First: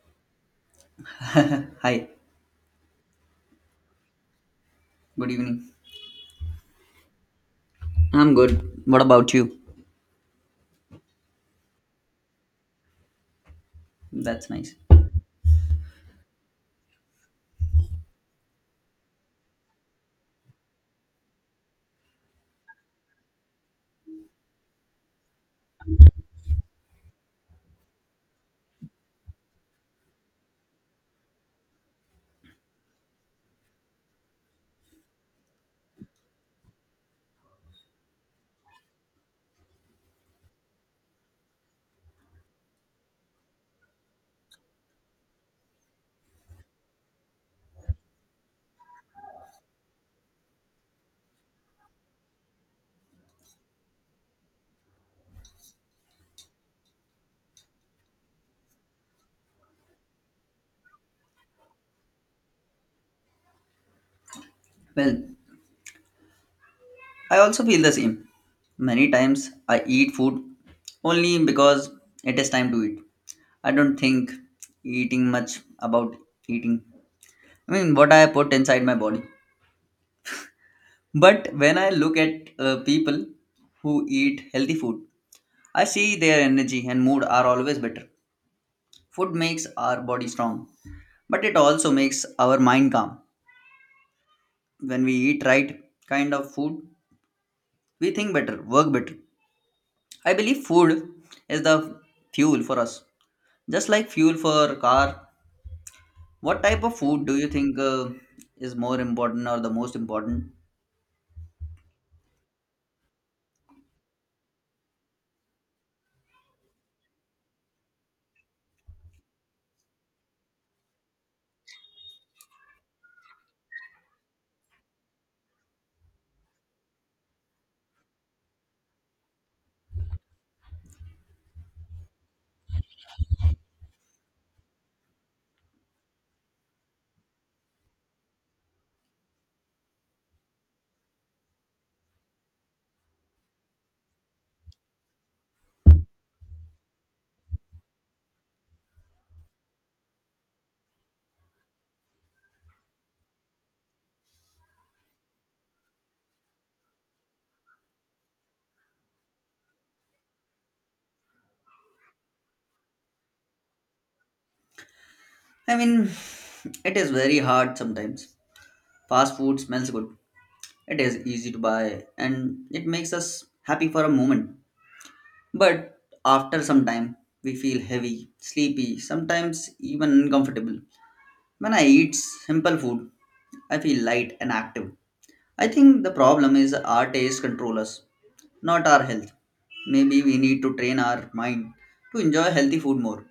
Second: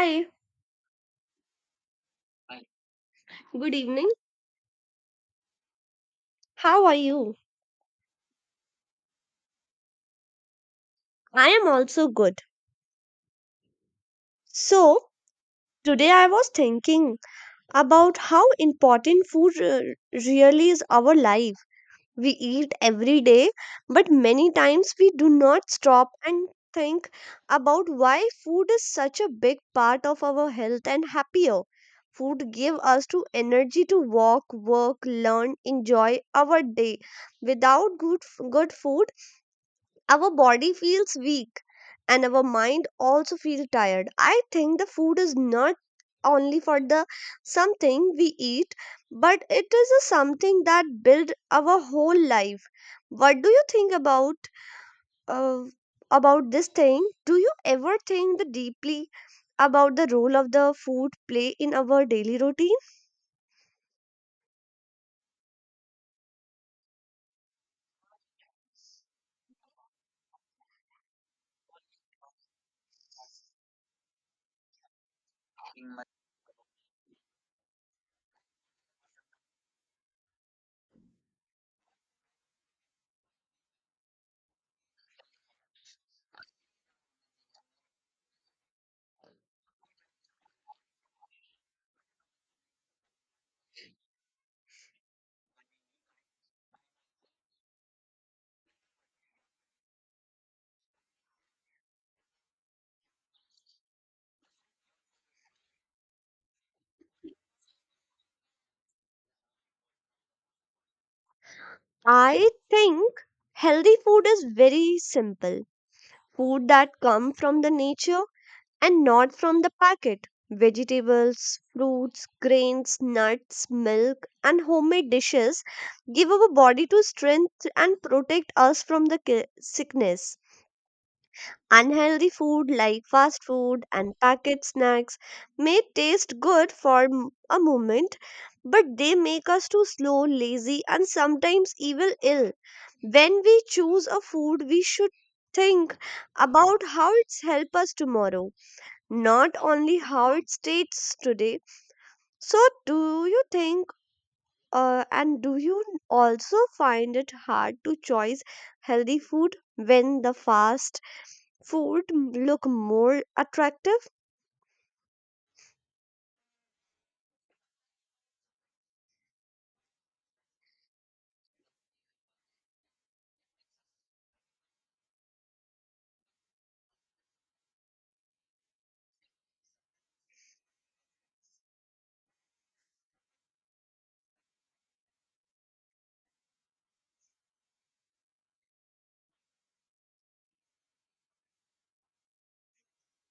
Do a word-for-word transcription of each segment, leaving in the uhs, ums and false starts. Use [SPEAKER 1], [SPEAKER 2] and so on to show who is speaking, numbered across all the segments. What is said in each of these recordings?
[SPEAKER 1] Hi,
[SPEAKER 2] Hi,
[SPEAKER 1] good evening.
[SPEAKER 2] good evening.
[SPEAKER 1] How are you?
[SPEAKER 2] I'm good. What about you?
[SPEAKER 1] I am also good.
[SPEAKER 2] That's nice.
[SPEAKER 1] So, today I was thinking about how important food re- really is our life. We eat every day, but many times we do not stop and think about why food is such a big part of our health and happier. Food give us to energy to walk, work, learn, enjoy our day. Without good f- good food, our body feels weak and our mind also feels tired. I think the food is not only for the something we eat but it is a something that build our whole life. What do you think about uh, about this thing? Do you ever think the deeply about the role of the food play in our daily routine?
[SPEAKER 2] Well, I also feel the same. Many times I eat food only because it is time to eat. I don't think eating much about eating. I mean, what I put inside my body. But when I look at uh, people who eat healthy food, I see their energy and mood are always better. Food makes our body strong, but it also makes our mind calm. When we eat right kind of food, we think better, work better. I believe food is the fuel for us, just like fuel for car. What type of food do you think uh, is more important or the most important?
[SPEAKER 1] I think healthy food is very simple, food that come from the nature and not from the packet. Vegetables, fruits, grains, nuts, milk, and homemade dishes give our body to strength and protect us from the ki- sickness. Unhealthy food like fast food and packet snacks may taste good for m- a moment, but they make us too slow, lazy, and sometimes even ill. When we choose a food, we should think about how it's help us tomorrow, not only how it states today. So, do you think uh, and do you also find it hard to choose healthy food when the fast food m- look more attractive?
[SPEAKER 2] I mean, it is very hard sometimes. Fast food smells good. It is easy to buy and it makes us happy for a moment. But after some time, we feel heavy, sleepy, sometimes even uncomfortable. When I eat simple food, I feel light and active. I think the problem is our taste control us, not our health. Maybe we need to train our mind to enjoy healthy food more.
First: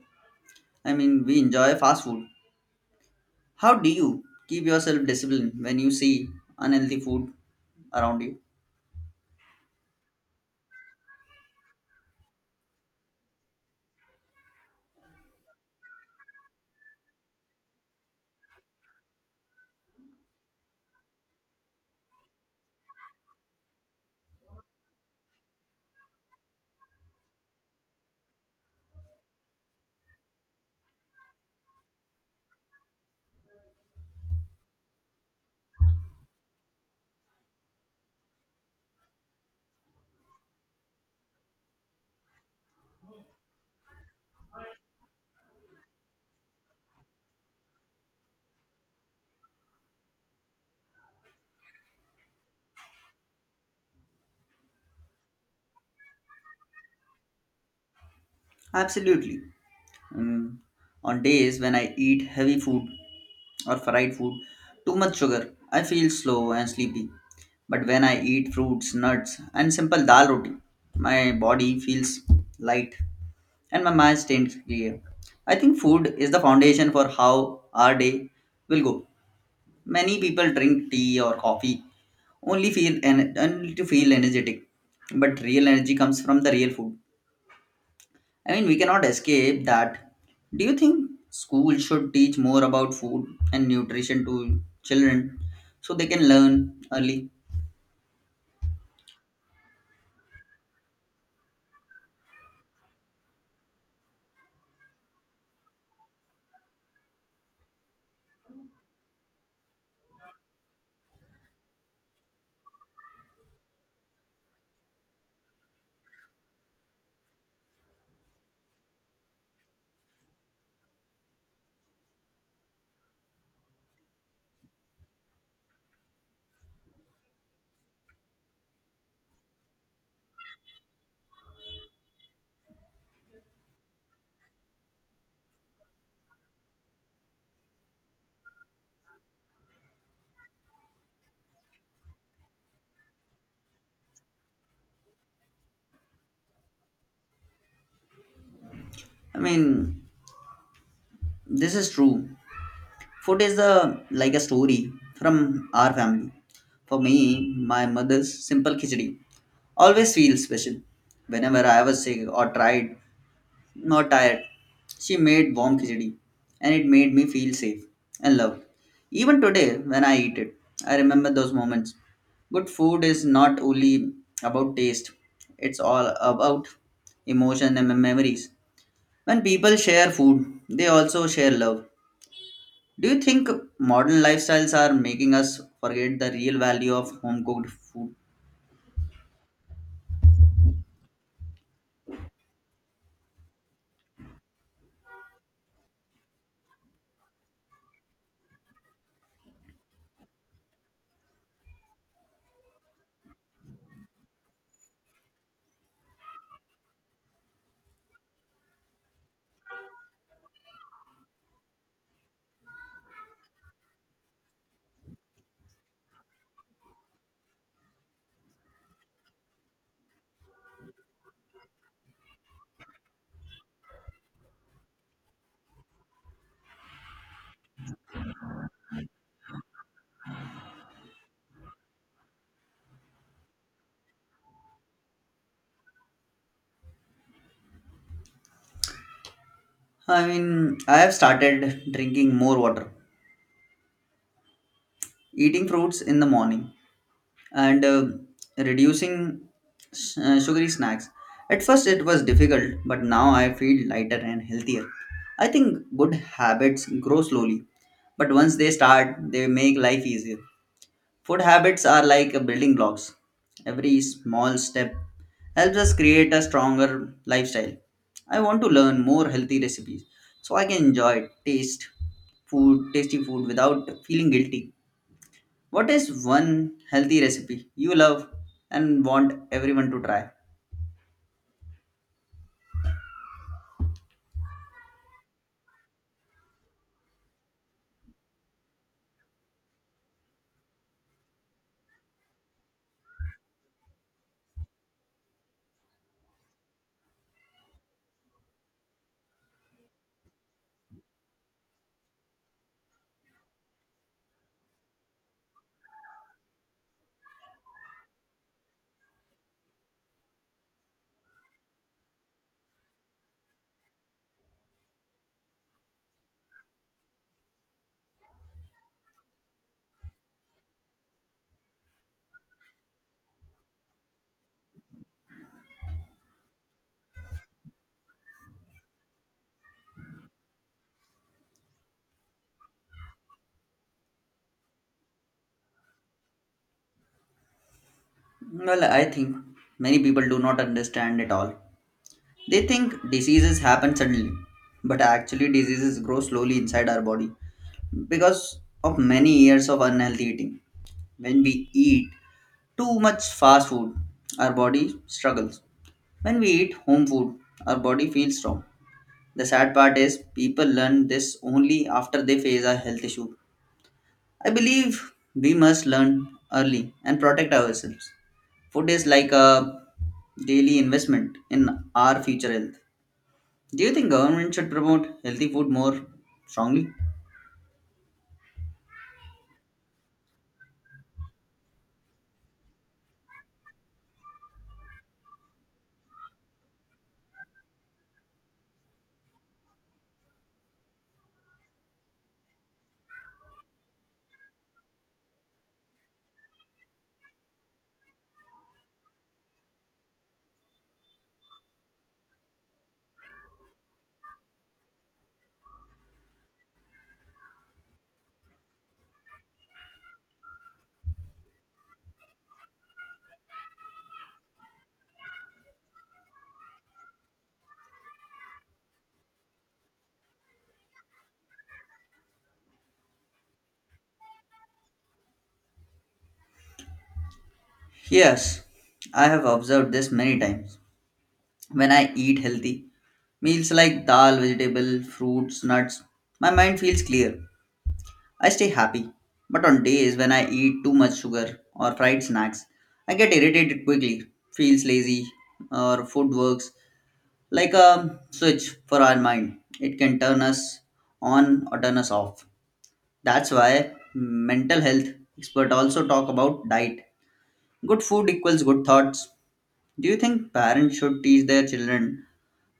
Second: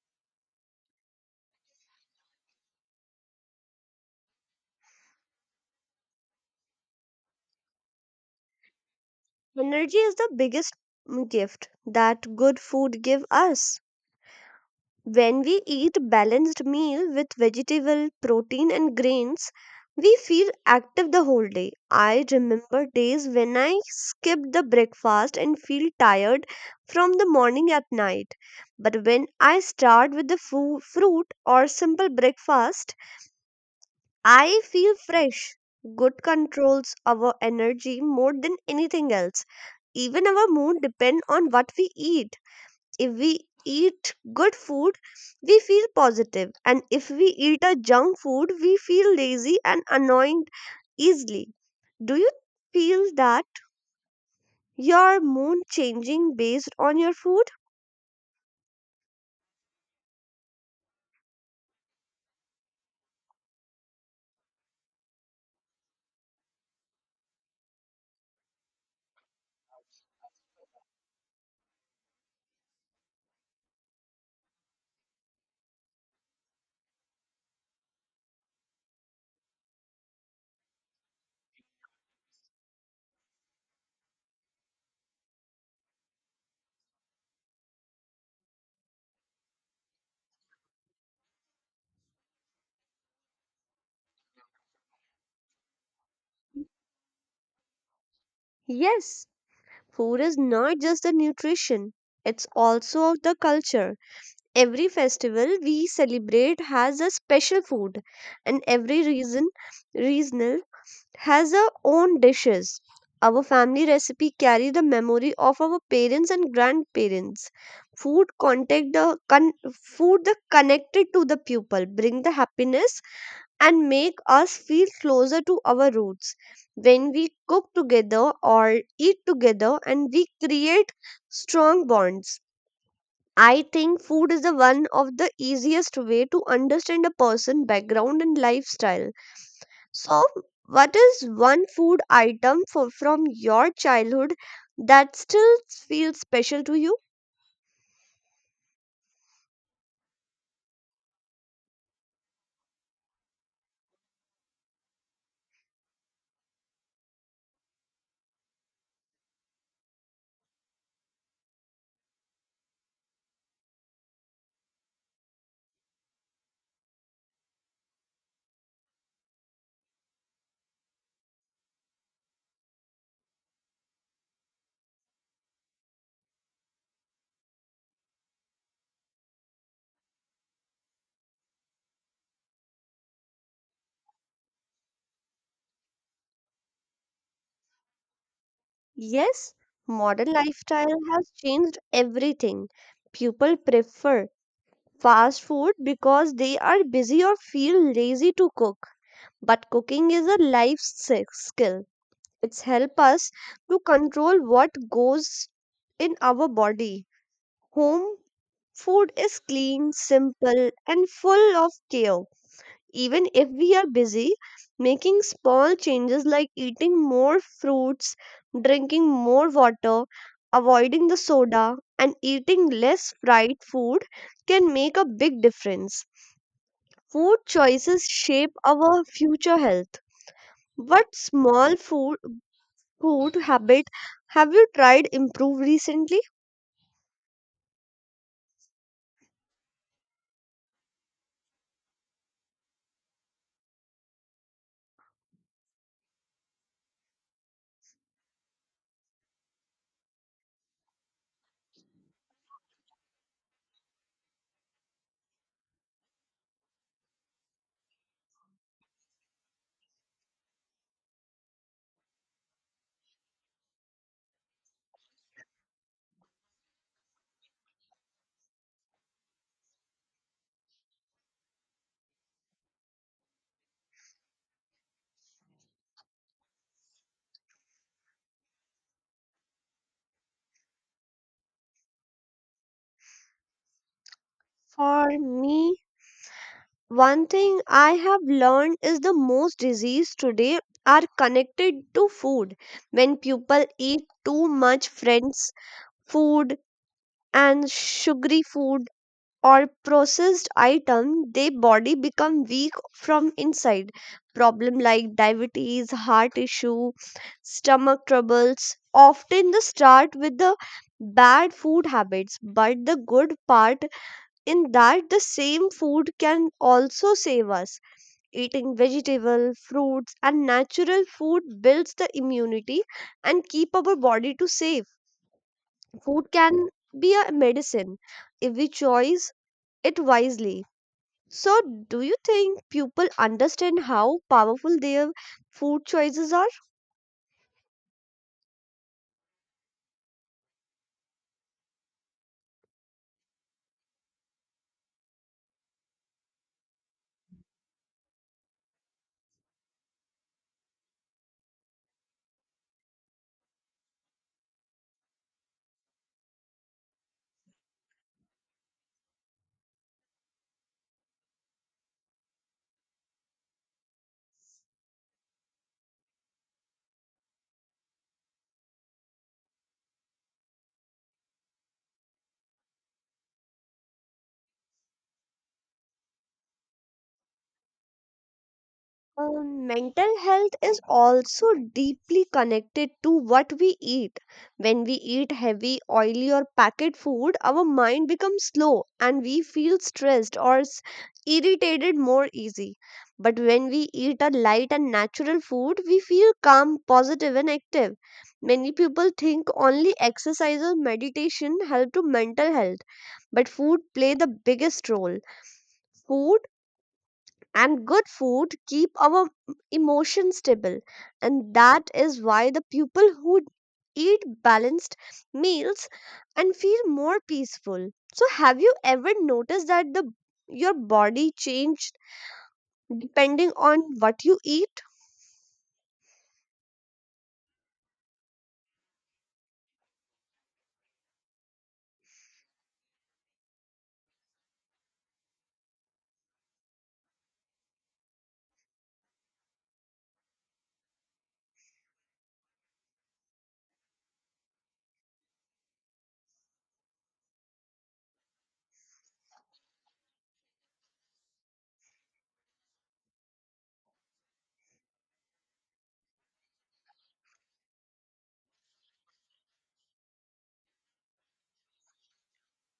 [SPEAKER 2] I mean, we enjoy fast food. How do you keep yourself disciplined when you see unhealthy food around you?
[SPEAKER 1] Energy is the biggest mm, gift that good food give us. When we eat balanced meal with vegetable, protein and grains, we feel active the whole day. I remember days when I skipped the breakfast and feel tired from the morning at night. But when I start with the fu- fruit or simple breakfast, I feel fresh. Good controls our energy more than anything else. Even our mood depend on what we eat. If we eat good food, we feel positive, and if we eat a junk food, we feel lazy and annoyed easily. Do you feel that your mood changing based on your food?
[SPEAKER 2] Absolutely. Mm, on days when I eat heavy food, or fried food, too much sugar, I feel slow and sleepy. But when I eat fruits, nuts, and simple dal roti, my body feels light and my mind stays clear. I think food is the foundation for how our day will go. Many people drink tea or coffee only feel en- only to feel energetic, but real energy comes from the real food. I mean, we cannot escape that. Do you think school should teach more about food and nutrition to children so they can learn early?
[SPEAKER 1] Yes, food is not just the nutrition. It's also of the culture. Every festival we celebrate has a special food, and every reason, regional has our own dishes. Our family recipe carry the memory of our parents and grandparents. Food contact the con- food the connected to the people, bring the happiness and make us feel closer to our roots. When we cook together or eat together and we create strong bonds. I think food is the one of the easiest way to understand a person background and lifestyle. So, what is one food item for, from your childhood that still feels special to you?
[SPEAKER 2] I mean, this is true. Food is the like a story from our family. For me, my mother's simple khichdi always feels special. Whenever I was sick or tried not tired. She made warm khichdi and it made me feel safe and loved. Even today, when I eat it, I remember those moments. Good food is not only about taste, it's all about emotion and memories. When people share food, they also share love. Do you think modern lifestyles are making us forget the real value of home cooked food?
[SPEAKER 1] Yes, modern lifestyle has changed everything. People prefer fast food because they are busy or feel lazy to cook. But cooking is a life s- skill. It's help us to control what goes in our body. Home food is clean, simple, and full of care. Even if we are busy, making small changes like eating more fruits, drinking more water, avoiding the soda, and eating less fried food can make a big difference. Food choices shape our future health. What small food Food habit have you tried improve recently?
[SPEAKER 2] I mean, I have started drinking more water, eating fruits in the morning, and um reducing s- uh, sugary snacks. At first, it was difficult, but now I feel lighter and healthier. I think good habits grow slowly, but once they start, they make life easier. Food habits are like a building blocks. Every small step helps us create a stronger lifestyle. I want to learn more healthy recipes so I can enjoy taste food, tasty food without feeling guilty. What is one healthy recipe you love and want everyone to try?
[SPEAKER 1] For me, one thing I have learned is the most disease today are connected to food. When people eat too much friends food and sugary food or processed item, their body become weak from inside. Problem like diabetes, heart issue, stomach troubles often the start with the bad food habits, but the good part in that the same food can also save us. Eating vegetable, fruits and natural food builds the immunity and keep our body to safe. Food can be a medicine if we choose it wisely. So, do you think people understand how powerful their food choices are?
[SPEAKER 2] Well, I think many people do not understand at all. They think diseases happen suddenly, but actually, diseases grow slowly inside our body because of many years of unhealthy eating. When we eat too much fast food, our body struggles. When we eat home food, our body feels strong. The sad part is people learn this only after they face a health issue. I believe we must learn early and protect ourselves. Food is like a daily investment in our future health. Do you think government should promote healthy food more strongly?
[SPEAKER 1] Uh, mental health is also deeply connected to what we eat. When we eat heavy, oily, or packet food, our mind becomes slow and we feel stressed or s- irritated more easy. But when we eat a light and natural food, we feel calm, positive, and active. Many people think only exercise or meditation help to mental health, but food play the biggest role. Food and Good food keep our emotions stable, and that is why the people who eat balanced meals and feel more peaceful. So have you ever noticed that the your body changed depending on what you eat?
[SPEAKER 2] Yes, I have observed this many times. When I eat healthy meals like dal, vegetable, fruits, nuts, my mind feels clear. I stay happy. But on days when I eat too much sugar or fried snacks, I get irritated quickly, feels lazy, or food works like a switch for our mind. It can turn us on or turn us off. That's why mental health experts also talk about diet. Good food equals good thoughts. Do you think parents should teach their children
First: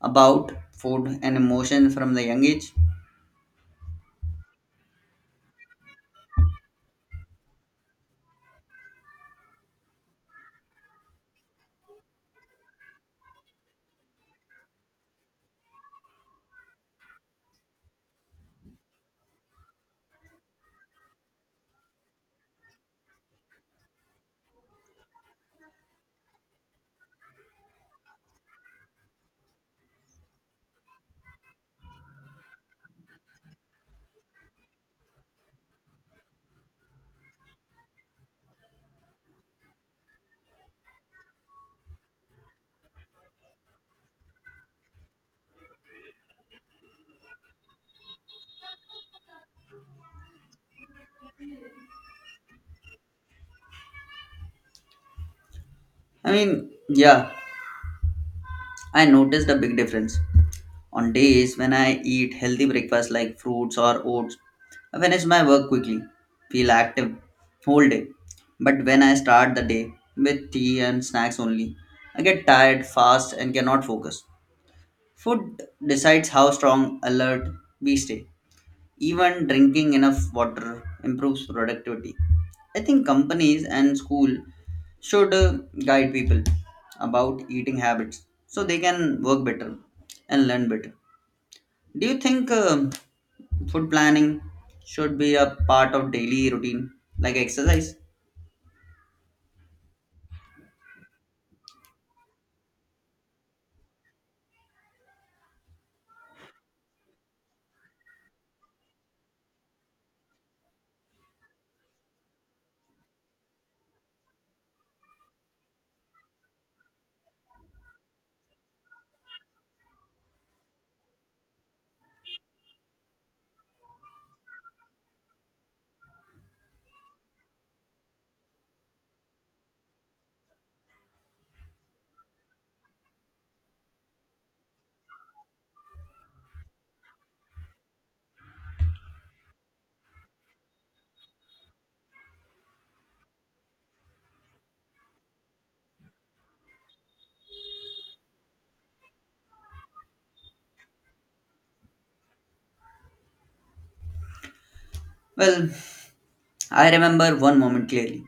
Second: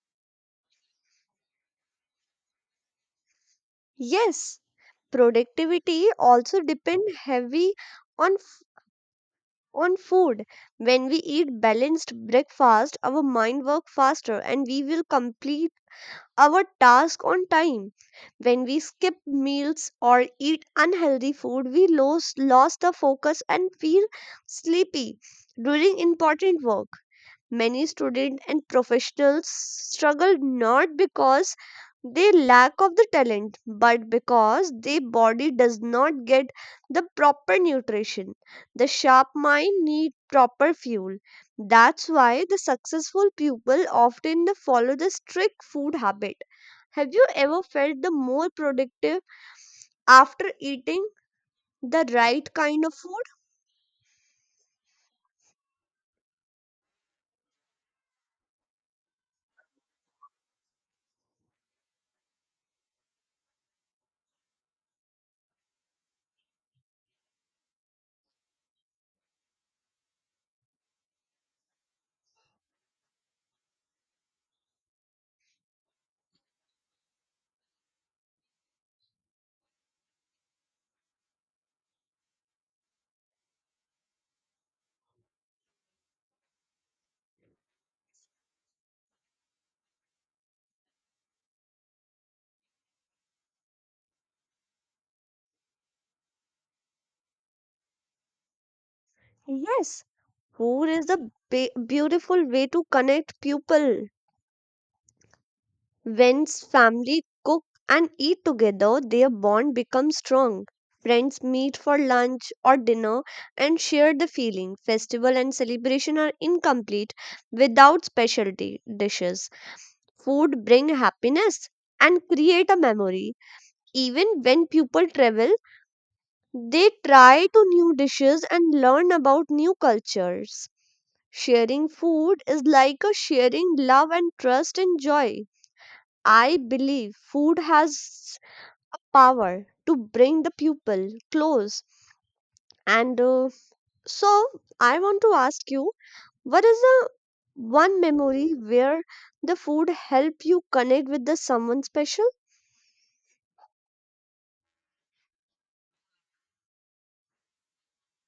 [SPEAKER 2] about food and emotion from the young age?
[SPEAKER 1] Yes, productivity also depend heavy on on food. When we eat balanced breakfast, our mind work faster and we will complete our task on time. When we skip meals or eat unhealthy food, we lose lost the focus and feel sleepy during important work. Many students and professionals struggle not because they lack of the talent but because their body does not get the proper nutrition. The sharp mind need proper fuel. That's why the successful people often the follow the strict food habit. Have you ever felt the more productive after eating the right kind of food?
[SPEAKER 2] I mean, yeah, I noticed a big difference. On days when I eat healthy breakfast like fruits or oats, I finish my work quickly, feel active whole day. But when I start the day with tea and snacks only, I get tired fast and cannot focus. Food decides how strong alert we stay. Even drinking enough water improves productivity. I think companies and school should uh, guide people about eating habits so they can work better and learn better. Do you think um, food planning should be a part of daily routine like exercise?
[SPEAKER 1] Yes, food is a be- beautiful way to connect people. When family cook and eat together, their bond becomes strong. Friends meet for lunch or dinner and share the feeling. Festival and celebration are incomplete without specialty dishes. Food bring happiness and create a memory. Even when people travel, they try to new dishes and learn about new cultures. Sharing food is like a sharing love and trust and joy. I believe food has a power to bring the people close. And uh, so I want to ask you, what is the one memory where the food help you connect with the someone special?
[SPEAKER 2] Well, I remember one moment clearly.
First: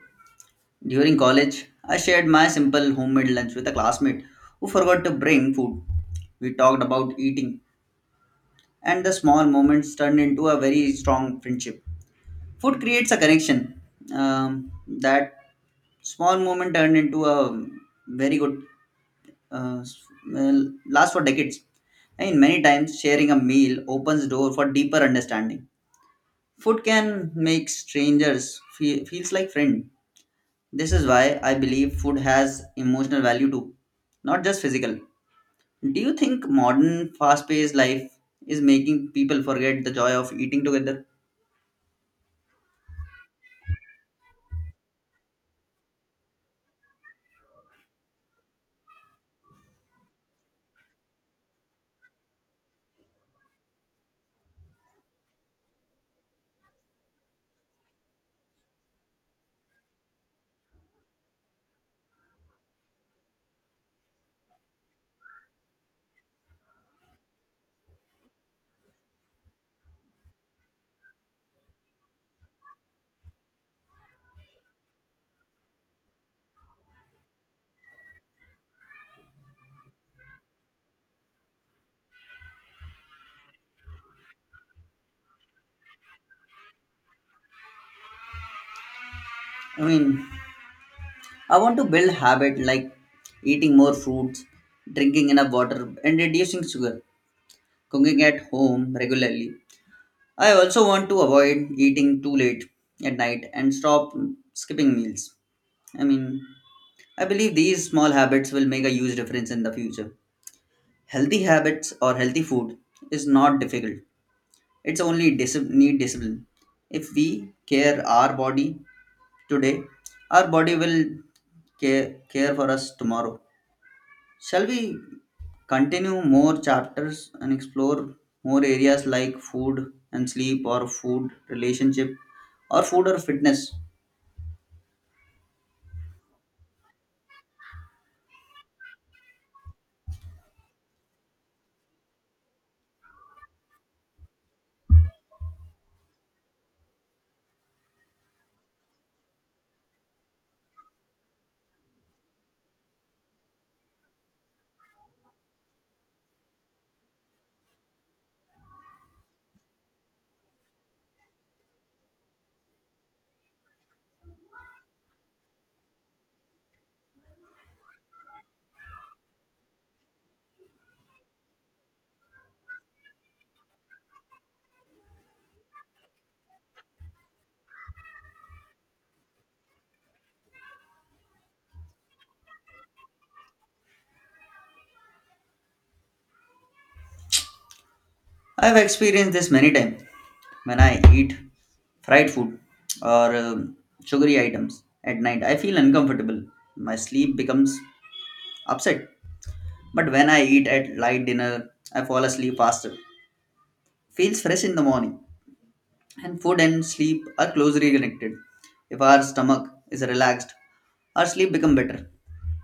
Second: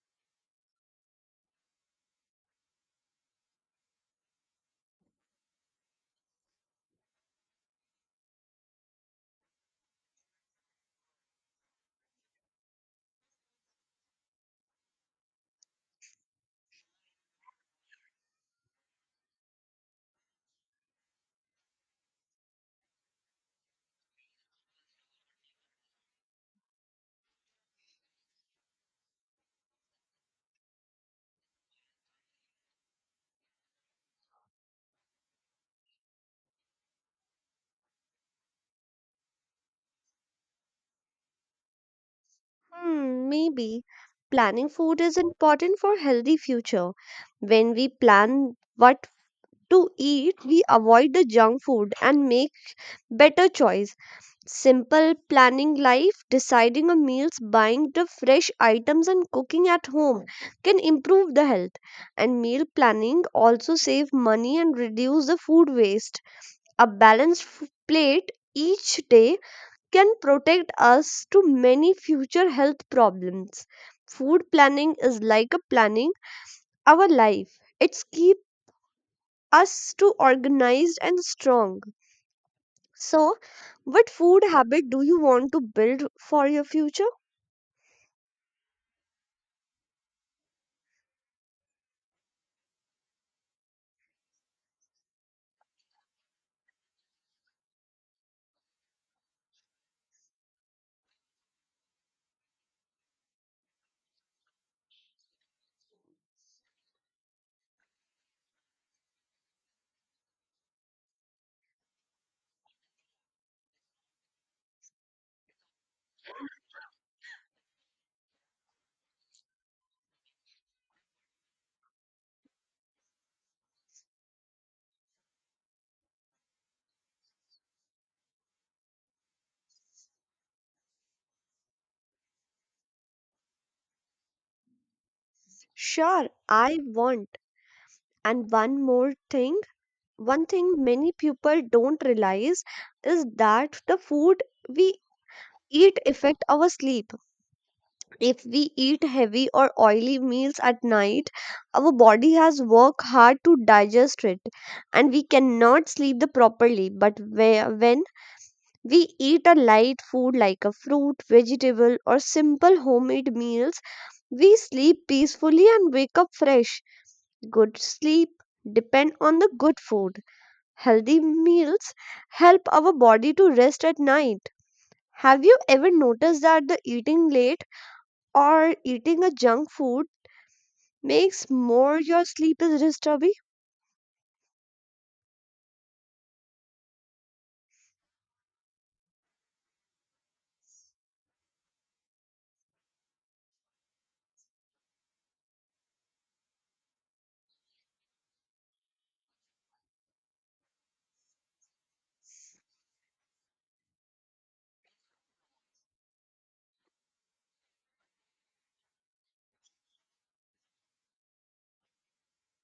[SPEAKER 2] During college, I shared my simple homemade lunch with a classmate who forgot to bring food. We talked about eating, and the small moments turned into a very strong friendship. Food creates a connection. Um, that small moment turned into a very good, uh, well, last for decades. And many times, sharing a meal opens door for deeper understanding. Food can make strangers feel feels like friend. This is why I believe food has emotional value too, not just physical. Do you think modern fast-paced life is making people forget the joy of eating together?
[SPEAKER 1] Hmm, maybe planning food is important for healthy future. When we plan what to eat, we avoid the junk food and make better choice. Simple planning life, deciding on meals, buying the fresh items, and cooking at home can improve the health. And meal planning also save money and reduce the food waste. A balanced f- plate each day can protect us to many future health problems. Food planning is like a planning our life. It's keep us to organized and strong. So, what food habit do you want to build for your future?
[SPEAKER 2] I mean, I want to build habit like eating more fruits, drinking enough water, and reducing sugar, cooking at home regularly. I also want to avoid eating too late at night and stop skipping meals. I mean, I believe these small habits will make a huge difference in the future. Healthy habits or healthy food is not difficult. It's only dis- need discipline. If we care our body today, our body will care, care for us tomorrow. Shall we continue more chapters and explore more areas like food and sleep or food relationship or food or fitness?
[SPEAKER 1] Sure, I want. And one more thing, one thing many people don't realize is that the food we eat affect our sleep. If we eat heavy or oily meals at night, our body has worked hard to digest it and we cannot sleep the properly. But where, when we eat a light food like a fruit, vegetable or simple homemade meals, we sleep peacefully and wake up fresh. Good sleep depend on the good food. Healthy meals help our body to rest at night. Have you ever noticed that the eating late or eating a junk food makes more your sleep is disturbing?
[SPEAKER 2] I've experienced this many times when I eat fried food or um, sugary items at night. I feel uncomfortable. My sleep becomes upset. But when I eat at light dinner, I fall asleep faster. Feels fresh in the morning. And food and sleep are closely connected. If our stomach is relaxed, our sleep become better.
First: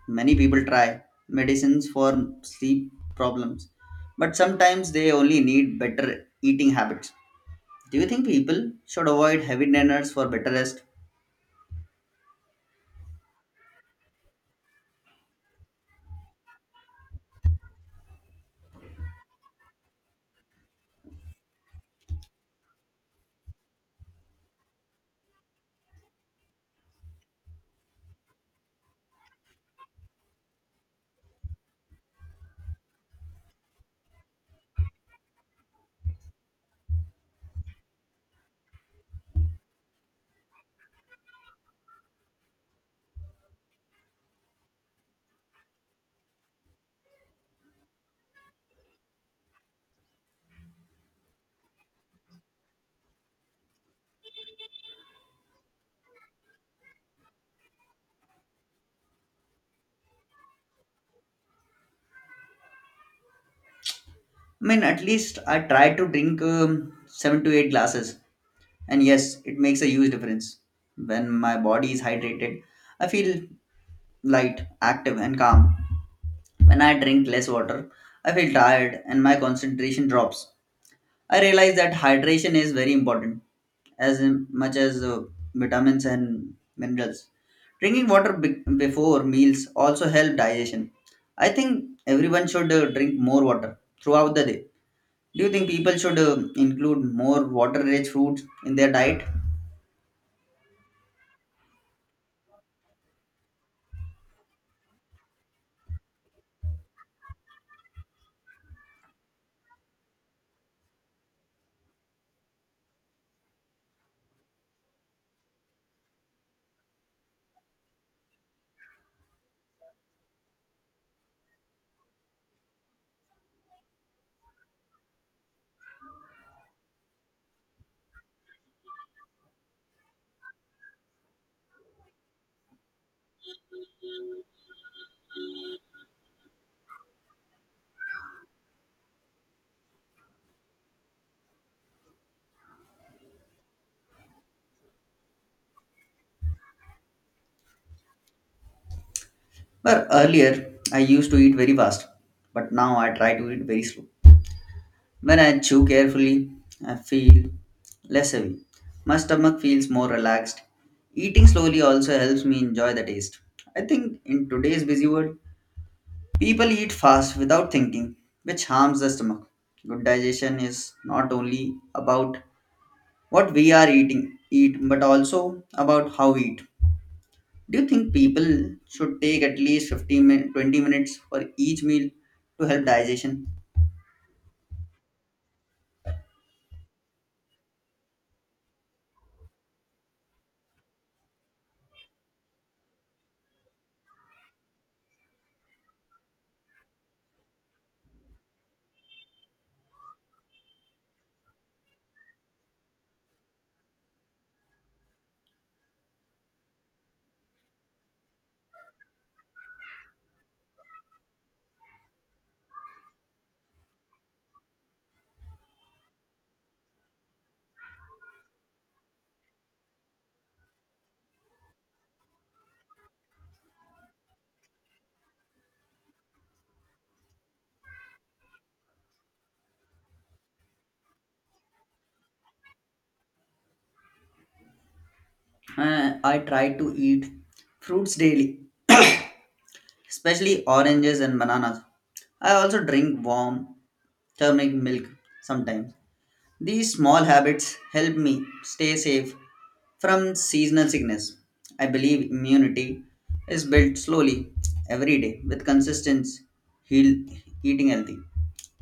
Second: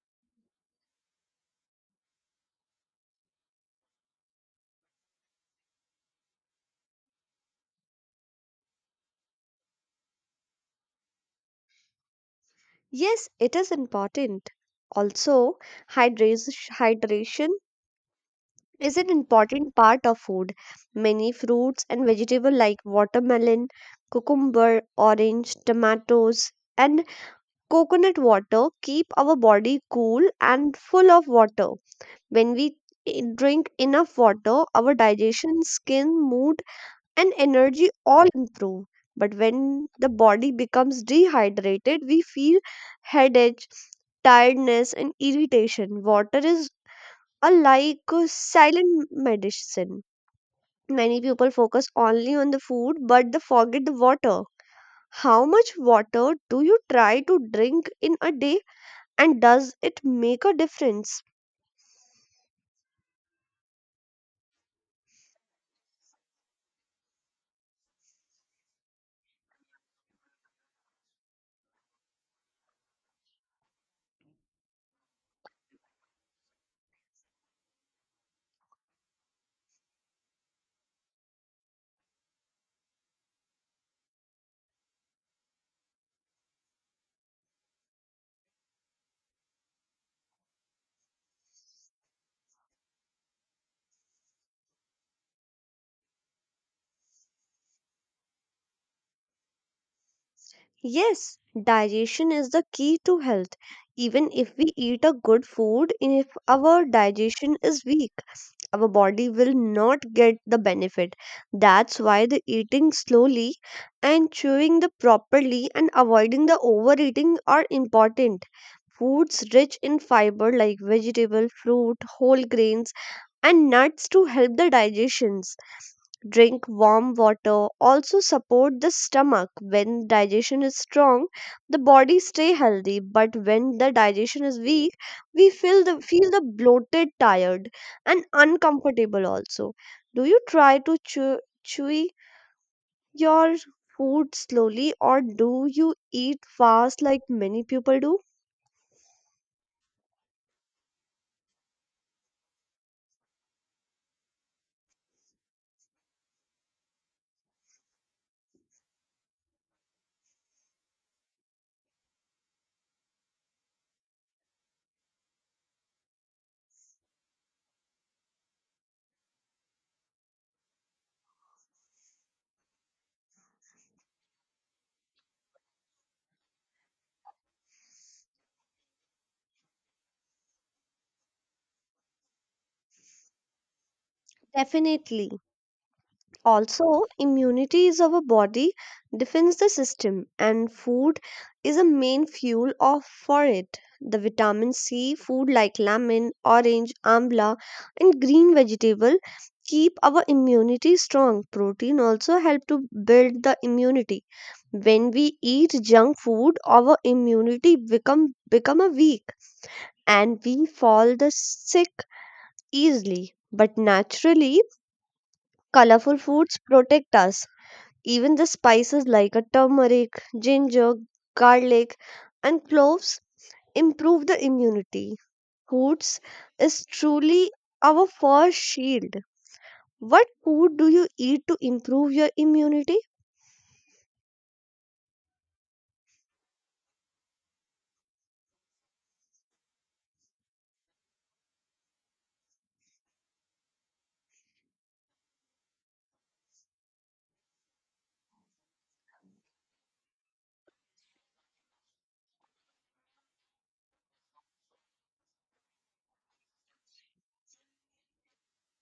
[SPEAKER 2] Many people try medicines for sleep problems, but sometimes they only need better eating habits. Do you think people should avoid heavy dinners for better rest?
[SPEAKER 1] Yes, it is important. Also, hydras- hydration is an important part of food. Many fruits and vegetables like watermelon, cucumber, orange, tomatoes, and coconut water keep our body cool and full of water. When we i- drink enough water, our digestion, skin, mood and energy all improve. But when the body becomes dehydrated, we feel headache, tiredness and irritation. Water is a like a silent medicine. Many people focus only on the food but they forget the water. How much water do you try to drink in a day? And does it make a difference?
[SPEAKER 2] I mean, at least I try to drink um, seven to eight glasses, and yes, it makes a huge difference. When my body is hydrated, I feel light, active, and calm. When I drink less water, I feel tired and my concentration drops. I realize that hydration is very important, as in- much as uh, vitamins and minerals. Drinking water be- before meals also help digestion. I think everyone should uh, drink more water throughout the day. Do you think people should uh, include more water-rich foods in their diet?
[SPEAKER 1] Yes, digestion is the key to health. Even if we eat a good food, if our digestion is weak, our body will not get the benefit. That's why the eating slowly and chewing the properly and avoiding the overeating are important. Foods rich in fiber like vegetable, fruit, whole grains and nuts to help the digestion. Drink warm water also support the stomach. When digestion is strong, the body stay healthy, but when the digestion is weak, we feel the feel the bloated, tired and uncomfortable also. Do you try to chew, chew your food slowly or do you eat fast like many people do?
[SPEAKER 2] But earlier, I used to eat very fast, but now I try to eat very slow. When I chew carefully, I feel less heavy. My stomach feels more relaxed. Eating slowly also helps me enjoy the taste. I think in today's busy world, people eat fast without thinking, which harms the stomach. Good digestion is not only about what we are eating, eat, but also about how we eat. Do you think people should take at least fifteen min- twenty minutes for each meal to help digestion?
[SPEAKER 1] Definitely. Also, immunity is our body defends the system, and food is a main fuel of, for it. The vitamin C food like lemon, orange, amla, and green vegetable keep our immunity strong. Protein also help to build the immunity. When we eat junk food, our immunity become become a weak, and we fall the sick easily. But naturally, colorful foods protect us. Even the spices like a turmeric, ginger, garlic, and cloves improve the immunity. Foods is truly our first shield. What food do you eat to improve your immunity?
[SPEAKER 2] Uh, I try to eat fruits daily, especially oranges and bananas. I also drink warm turmeric milk sometimes. These small habits help me stay safe from seasonal sickness. I believe immunity is built slowly every day with consistent heal, eating healthy.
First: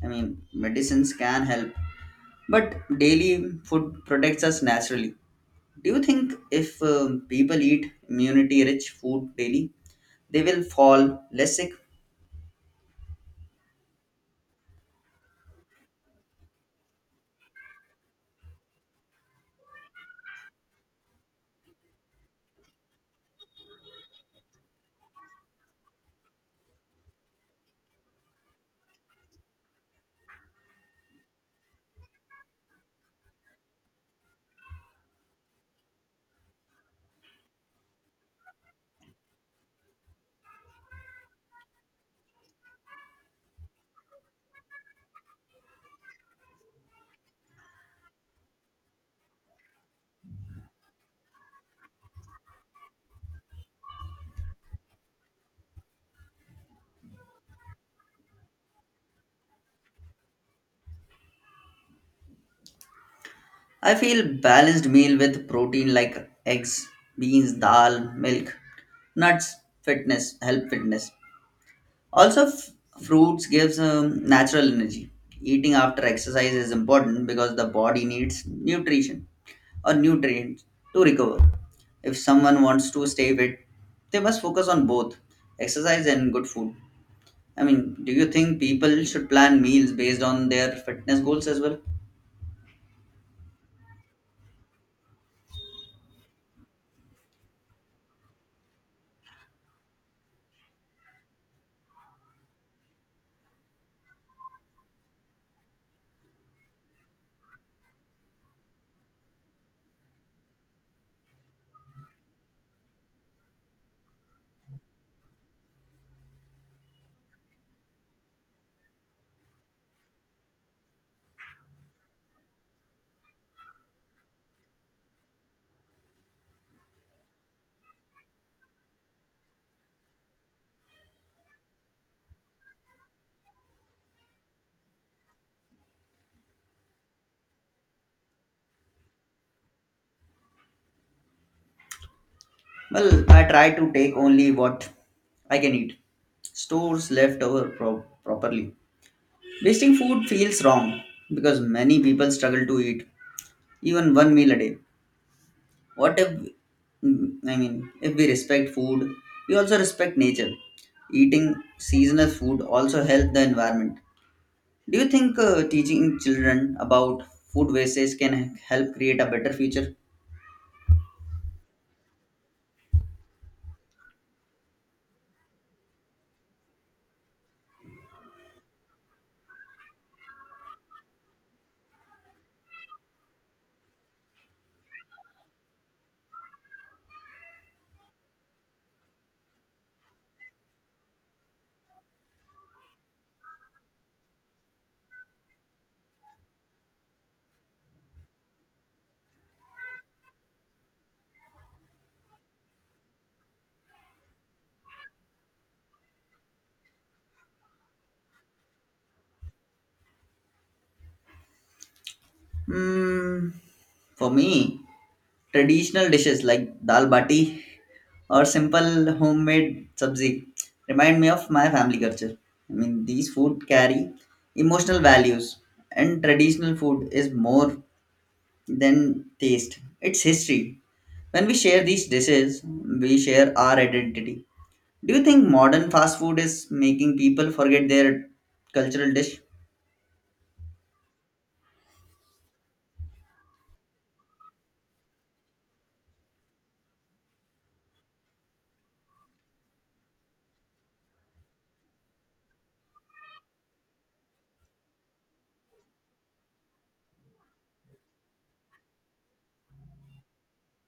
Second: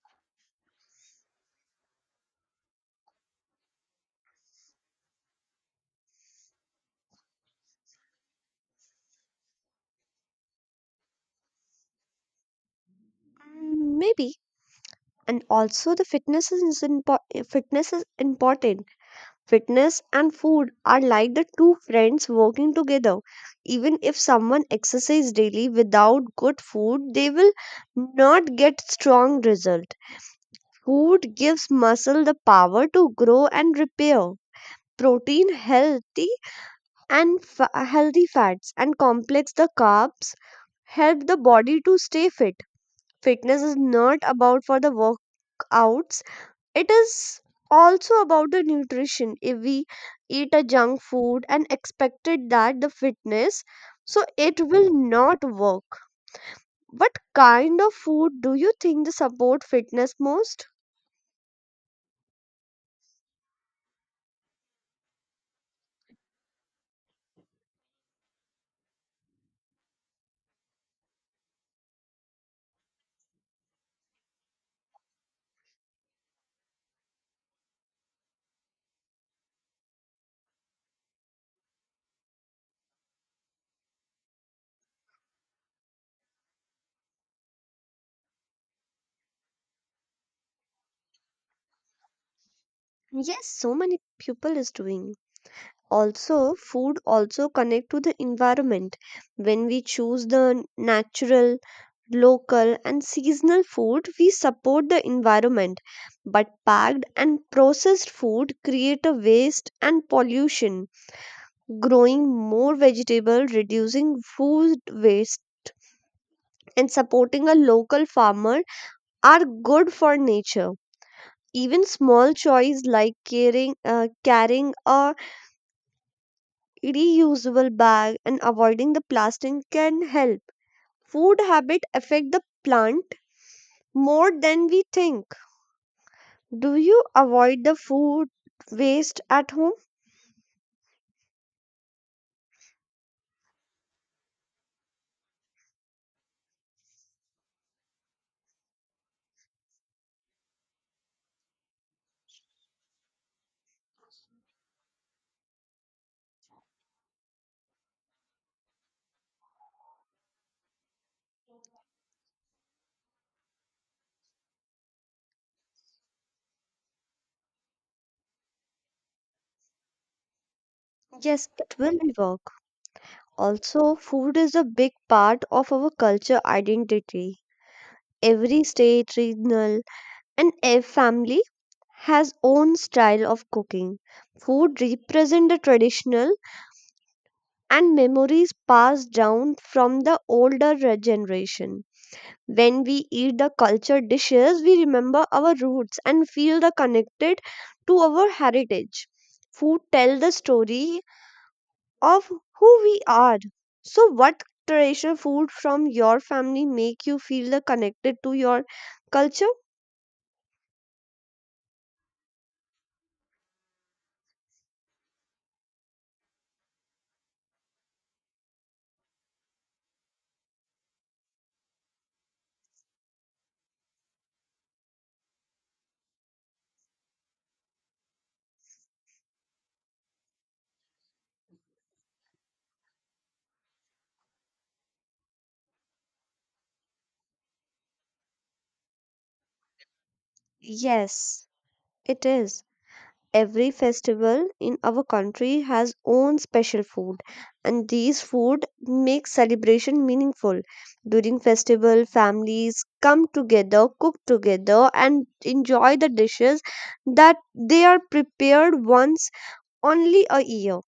[SPEAKER 2] I mean, medicines can help, but daily food protects us naturally. Do you think if um, people eat immunity rich food daily, they will fall less sick?
[SPEAKER 1] Mm, maybe. And also the fitness is important. Fitness is important. Fitness and food are like the two friends working together. Even if someone exercises daily without good food, they will not get strong result. Food gives muscle the power to grow and repair. Protein, healthy and fa- healthy fats, and complex the carbs help the body to stay fit. Fitness is not about for the workouts. It is also about the nutrition. If we eat a junk food and expected that the fitness, so it will not work. What kind of food do you think the support fitness most?
[SPEAKER 2] I feel balanced meal with protein like eggs, beans, dal, milk, nuts, fitness, help fitness. Also, f- fruits gives um, natural energy. Eating after exercise is important because the body needs nutrition or nutrients to recover. If someone wants to stay fit, they must focus on both exercise and good food. I mean, do you think people should plan meals based on their fitness goals as well?
[SPEAKER 1] Yes, so many people is doing. Also food also connect to the environment. When we choose the natural, local and seasonal food, we support the environment, but packed and processed food create a waste and pollution. Growing more vegetable, reducing food waste and supporting a local farmer are good for nature. Even small choice like caring uh, carrying a reusable bag and avoiding the plastic can help. Food habit affect the plant more than we think. Do you avoid the food waste at home?
[SPEAKER 2] Well, I try to take only what I can eat. Stores left over pro- properly. Wasting food feels wrong because many people struggle to eat even one meal a day. What if, mm, I mean, if we respect food, we also respect nature. Eating seasonal food also helps the environment. Do you think uh, teaching children about food wastage can help create a better future?
[SPEAKER 1] Yes, it will work. Also, food is a big part of our culture identity. Every state, regional, and every family has own style of cooking. Food represent the traditional and memories passed down from the older re- generation. When we eat the cultured dishes, we remember our roots and feel the connected to our heritage. Food tell the story of who we are. So what traditional food from your family make you feel the connected to your culture?
[SPEAKER 2] Hmm, for me, traditional dishes like dal bati or simple homemade sabzi remind me of my family culture. I mean, these food carry emotional values, and traditional food is more than taste, it's history. When we share these dishes, we share our identity. Do you think modern fast food is making people forget their cultural dish?
[SPEAKER 1] Yes, it is. Every festival in our country has own special food, and these food make celebration meaningful. During festival, families come together, cook together and enjoy the dishes that they are prepared once only a year.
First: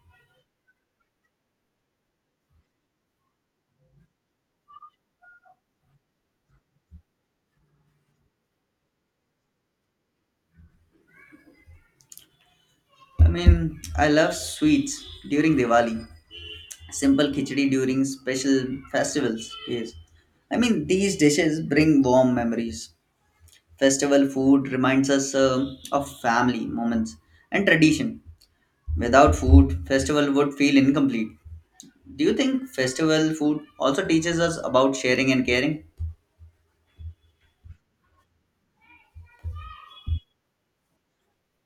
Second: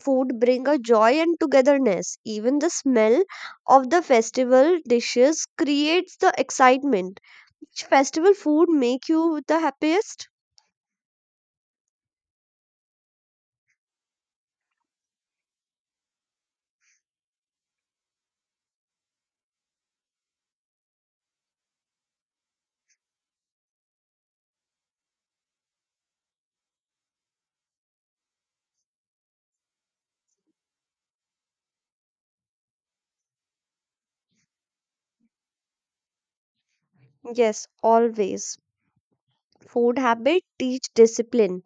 [SPEAKER 1] Food bring a joy and togetherness. Even the smell of the festival dishes creates the excitement. Which festival food make you the happiest?
[SPEAKER 2] I mean, I love sweets during Diwali, simple khichdi during special festivals. Yes. I mean, these dishes bring warm memories. Festival food reminds us uh, of family moments and tradition. Without food, festival would feel incomplete. Do you think festival food also teaches us about sharing and caring?
[SPEAKER 1] Yes, always. Food habit teach discipline.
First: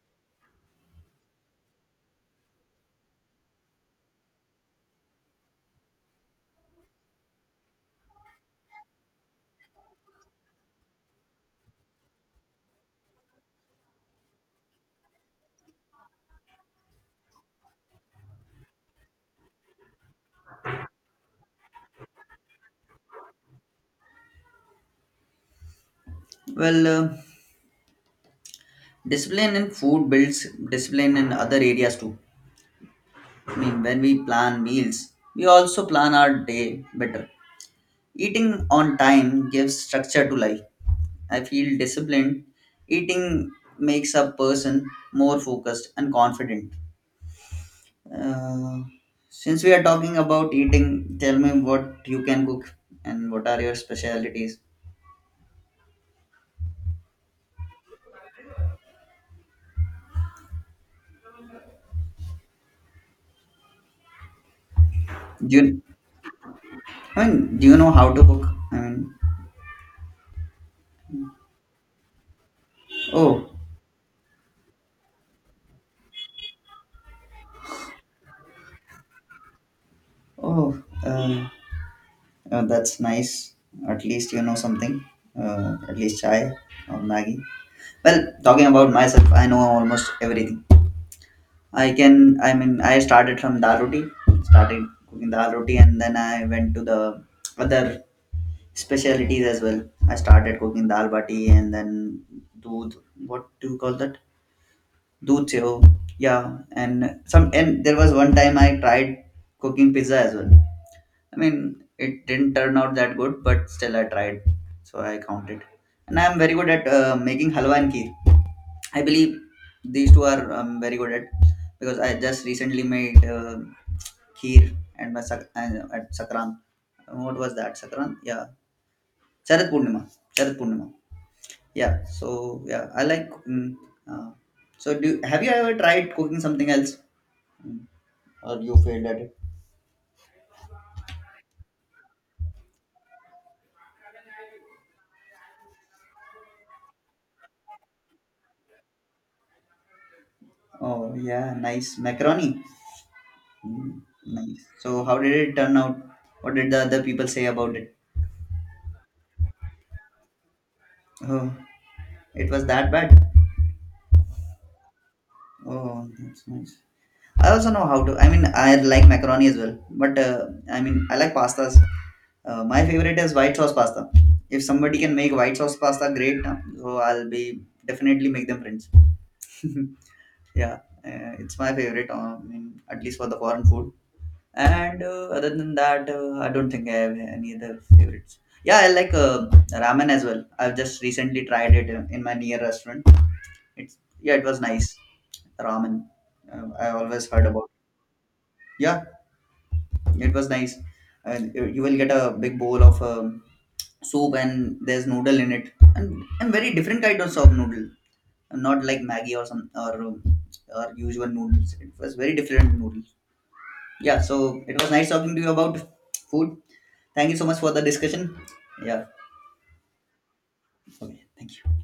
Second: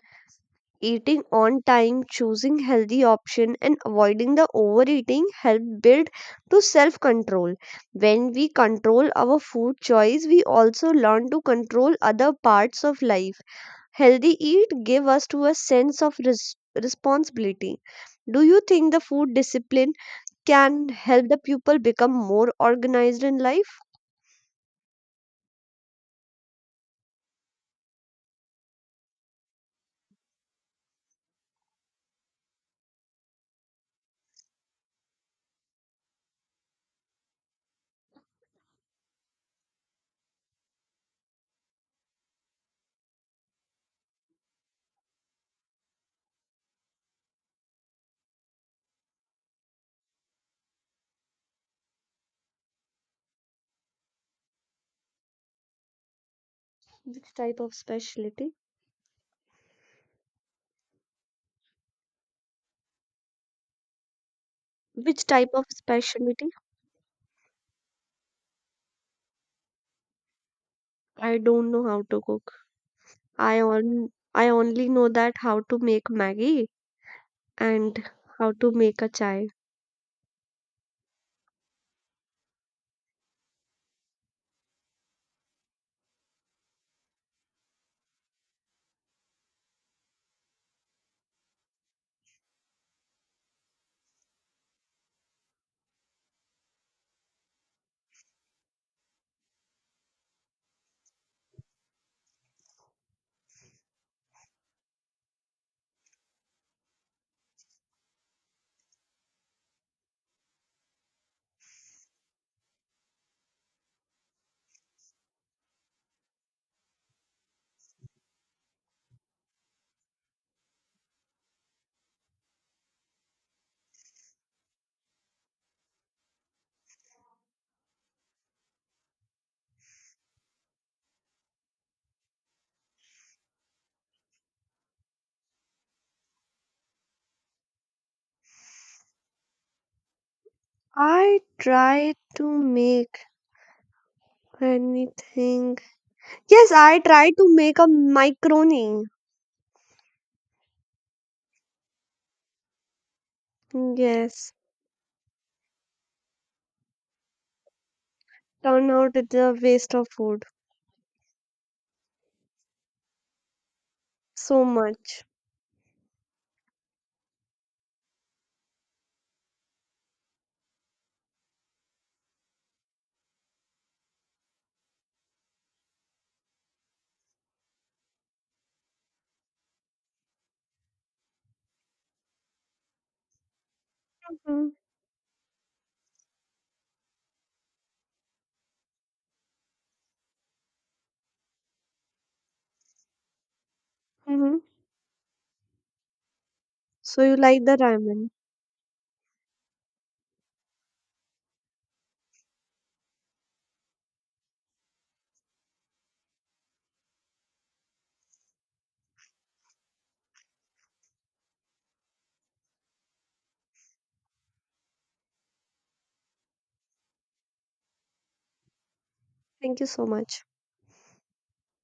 [SPEAKER 1] Eating on time, choosing healthy option and avoiding the overeating help build to self-control. When we control our food choice, we also learn to control other parts of life. Healthy eat give us to a sense of res- responsibility. Do you think the food discipline can help the pupil become more organized in life?
[SPEAKER 2] Well, uh, discipline in food builds discipline in other areas too. I mean, when we plan meals, we also plan our day better. Eating on time gives structure to life. I feel disciplined. Eating makes a person more focused and confident. Uh, since we are talking about eating, tell me what you can cook and what are your specialities.
[SPEAKER 1] Which type of specialty? Which type
[SPEAKER 2] Do
[SPEAKER 1] of
[SPEAKER 2] you,
[SPEAKER 1] specialty?
[SPEAKER 2] I mean, do you know how to cook? I mean,
[SPEAKER 1] I don't know how to cook.
[SPEAKER 2] oh,
[SPEAKER 1] I on I only know that how to make Maggie and how to make a chai.
[SPEAKER 2] oh, um, uh, oh, that's nice. At least you know something. Uh, at least chai or Maggie. Well, talking about myself, I know almost everything. I can, I mean, I started from dal roti, started cooking dal roti, and then I went to the other specialties as well. I started cooking dal bati and then dood. What do you call that? Dood seho. Yeah, and some, and there was one time I tried cooking pizza as well. I mean, it didn't turn out that good, but still I tried, so I counted. And I'm very good at uh, making halwa and kheer. I believe these two are um, very good at because I just recently made uh, kheer and my sak- and uh, at Sakran. What was that? Sakran? Yeah, Sharad Purnima. Sharad Purnima. Yeah. So yeah, I like cooking. Uh, so do have you ever tried cooking something else, Mm, or you failed at it?
[SPEAKER 1] I try to make anything. Yes, I try to make a macaroni.
[SPEAKER 2] Oh yeah, nice macaroni. Mm,
[SPEAKER 1] Yes,
[SPEAKER 2] nice. So how did it turn out? What did the other people say about it?
[SPEAKER 1] turn out it's a waste of food.
[SPEAKER 2] Oh, it was that bad.
[SPEAKER 1] So much.
[SPEAKER 2] Oh, that's nice. I also know how to. I mean, I like macaroni as well, but uh, I mean, I like pastas. Uh, my favorite is white sauce pasta. If somebody can make white sauce pasta, great. Na. So I'll be definitely make them friends. Yeah, uh, it's my favorite. uh, I mean, at least for the foreign food.
[SPEAKER 1] Mm-hmm.
[SPEAKER 2] And uh, other than that, uh, I don't think I have any other favorites. Yeah, I like uh, ramen as well. I've just recently tried it in in my near restaurant. It's yeah, it
[SPEAKER 1] Mm-hmm.
[SPEAKER 2] was nice ramen. Uh, I
[SPEAKER 1] So
[SPEAKER 2] always
[SPEAKER 1] you
[SPEAKER 2] heard
[SPEAKER 1] like
[SPEAKER 2] about.
[SPEAKER 1] the ramen?
[SPEAKER 2] Yeah, it was nice. And you will get a big bowl of um, soup and there's noodle in it, and and very different kinds of of noodle, not like Maggie or some or um, or usual noodles. It was very different noodles. Yeah, so it was nice talking to you about food. Thank you so much for the discussion. Yeah.
[SPEAKER 1] Thank you so much.
[SPEAKER 2] Okay. Thank you.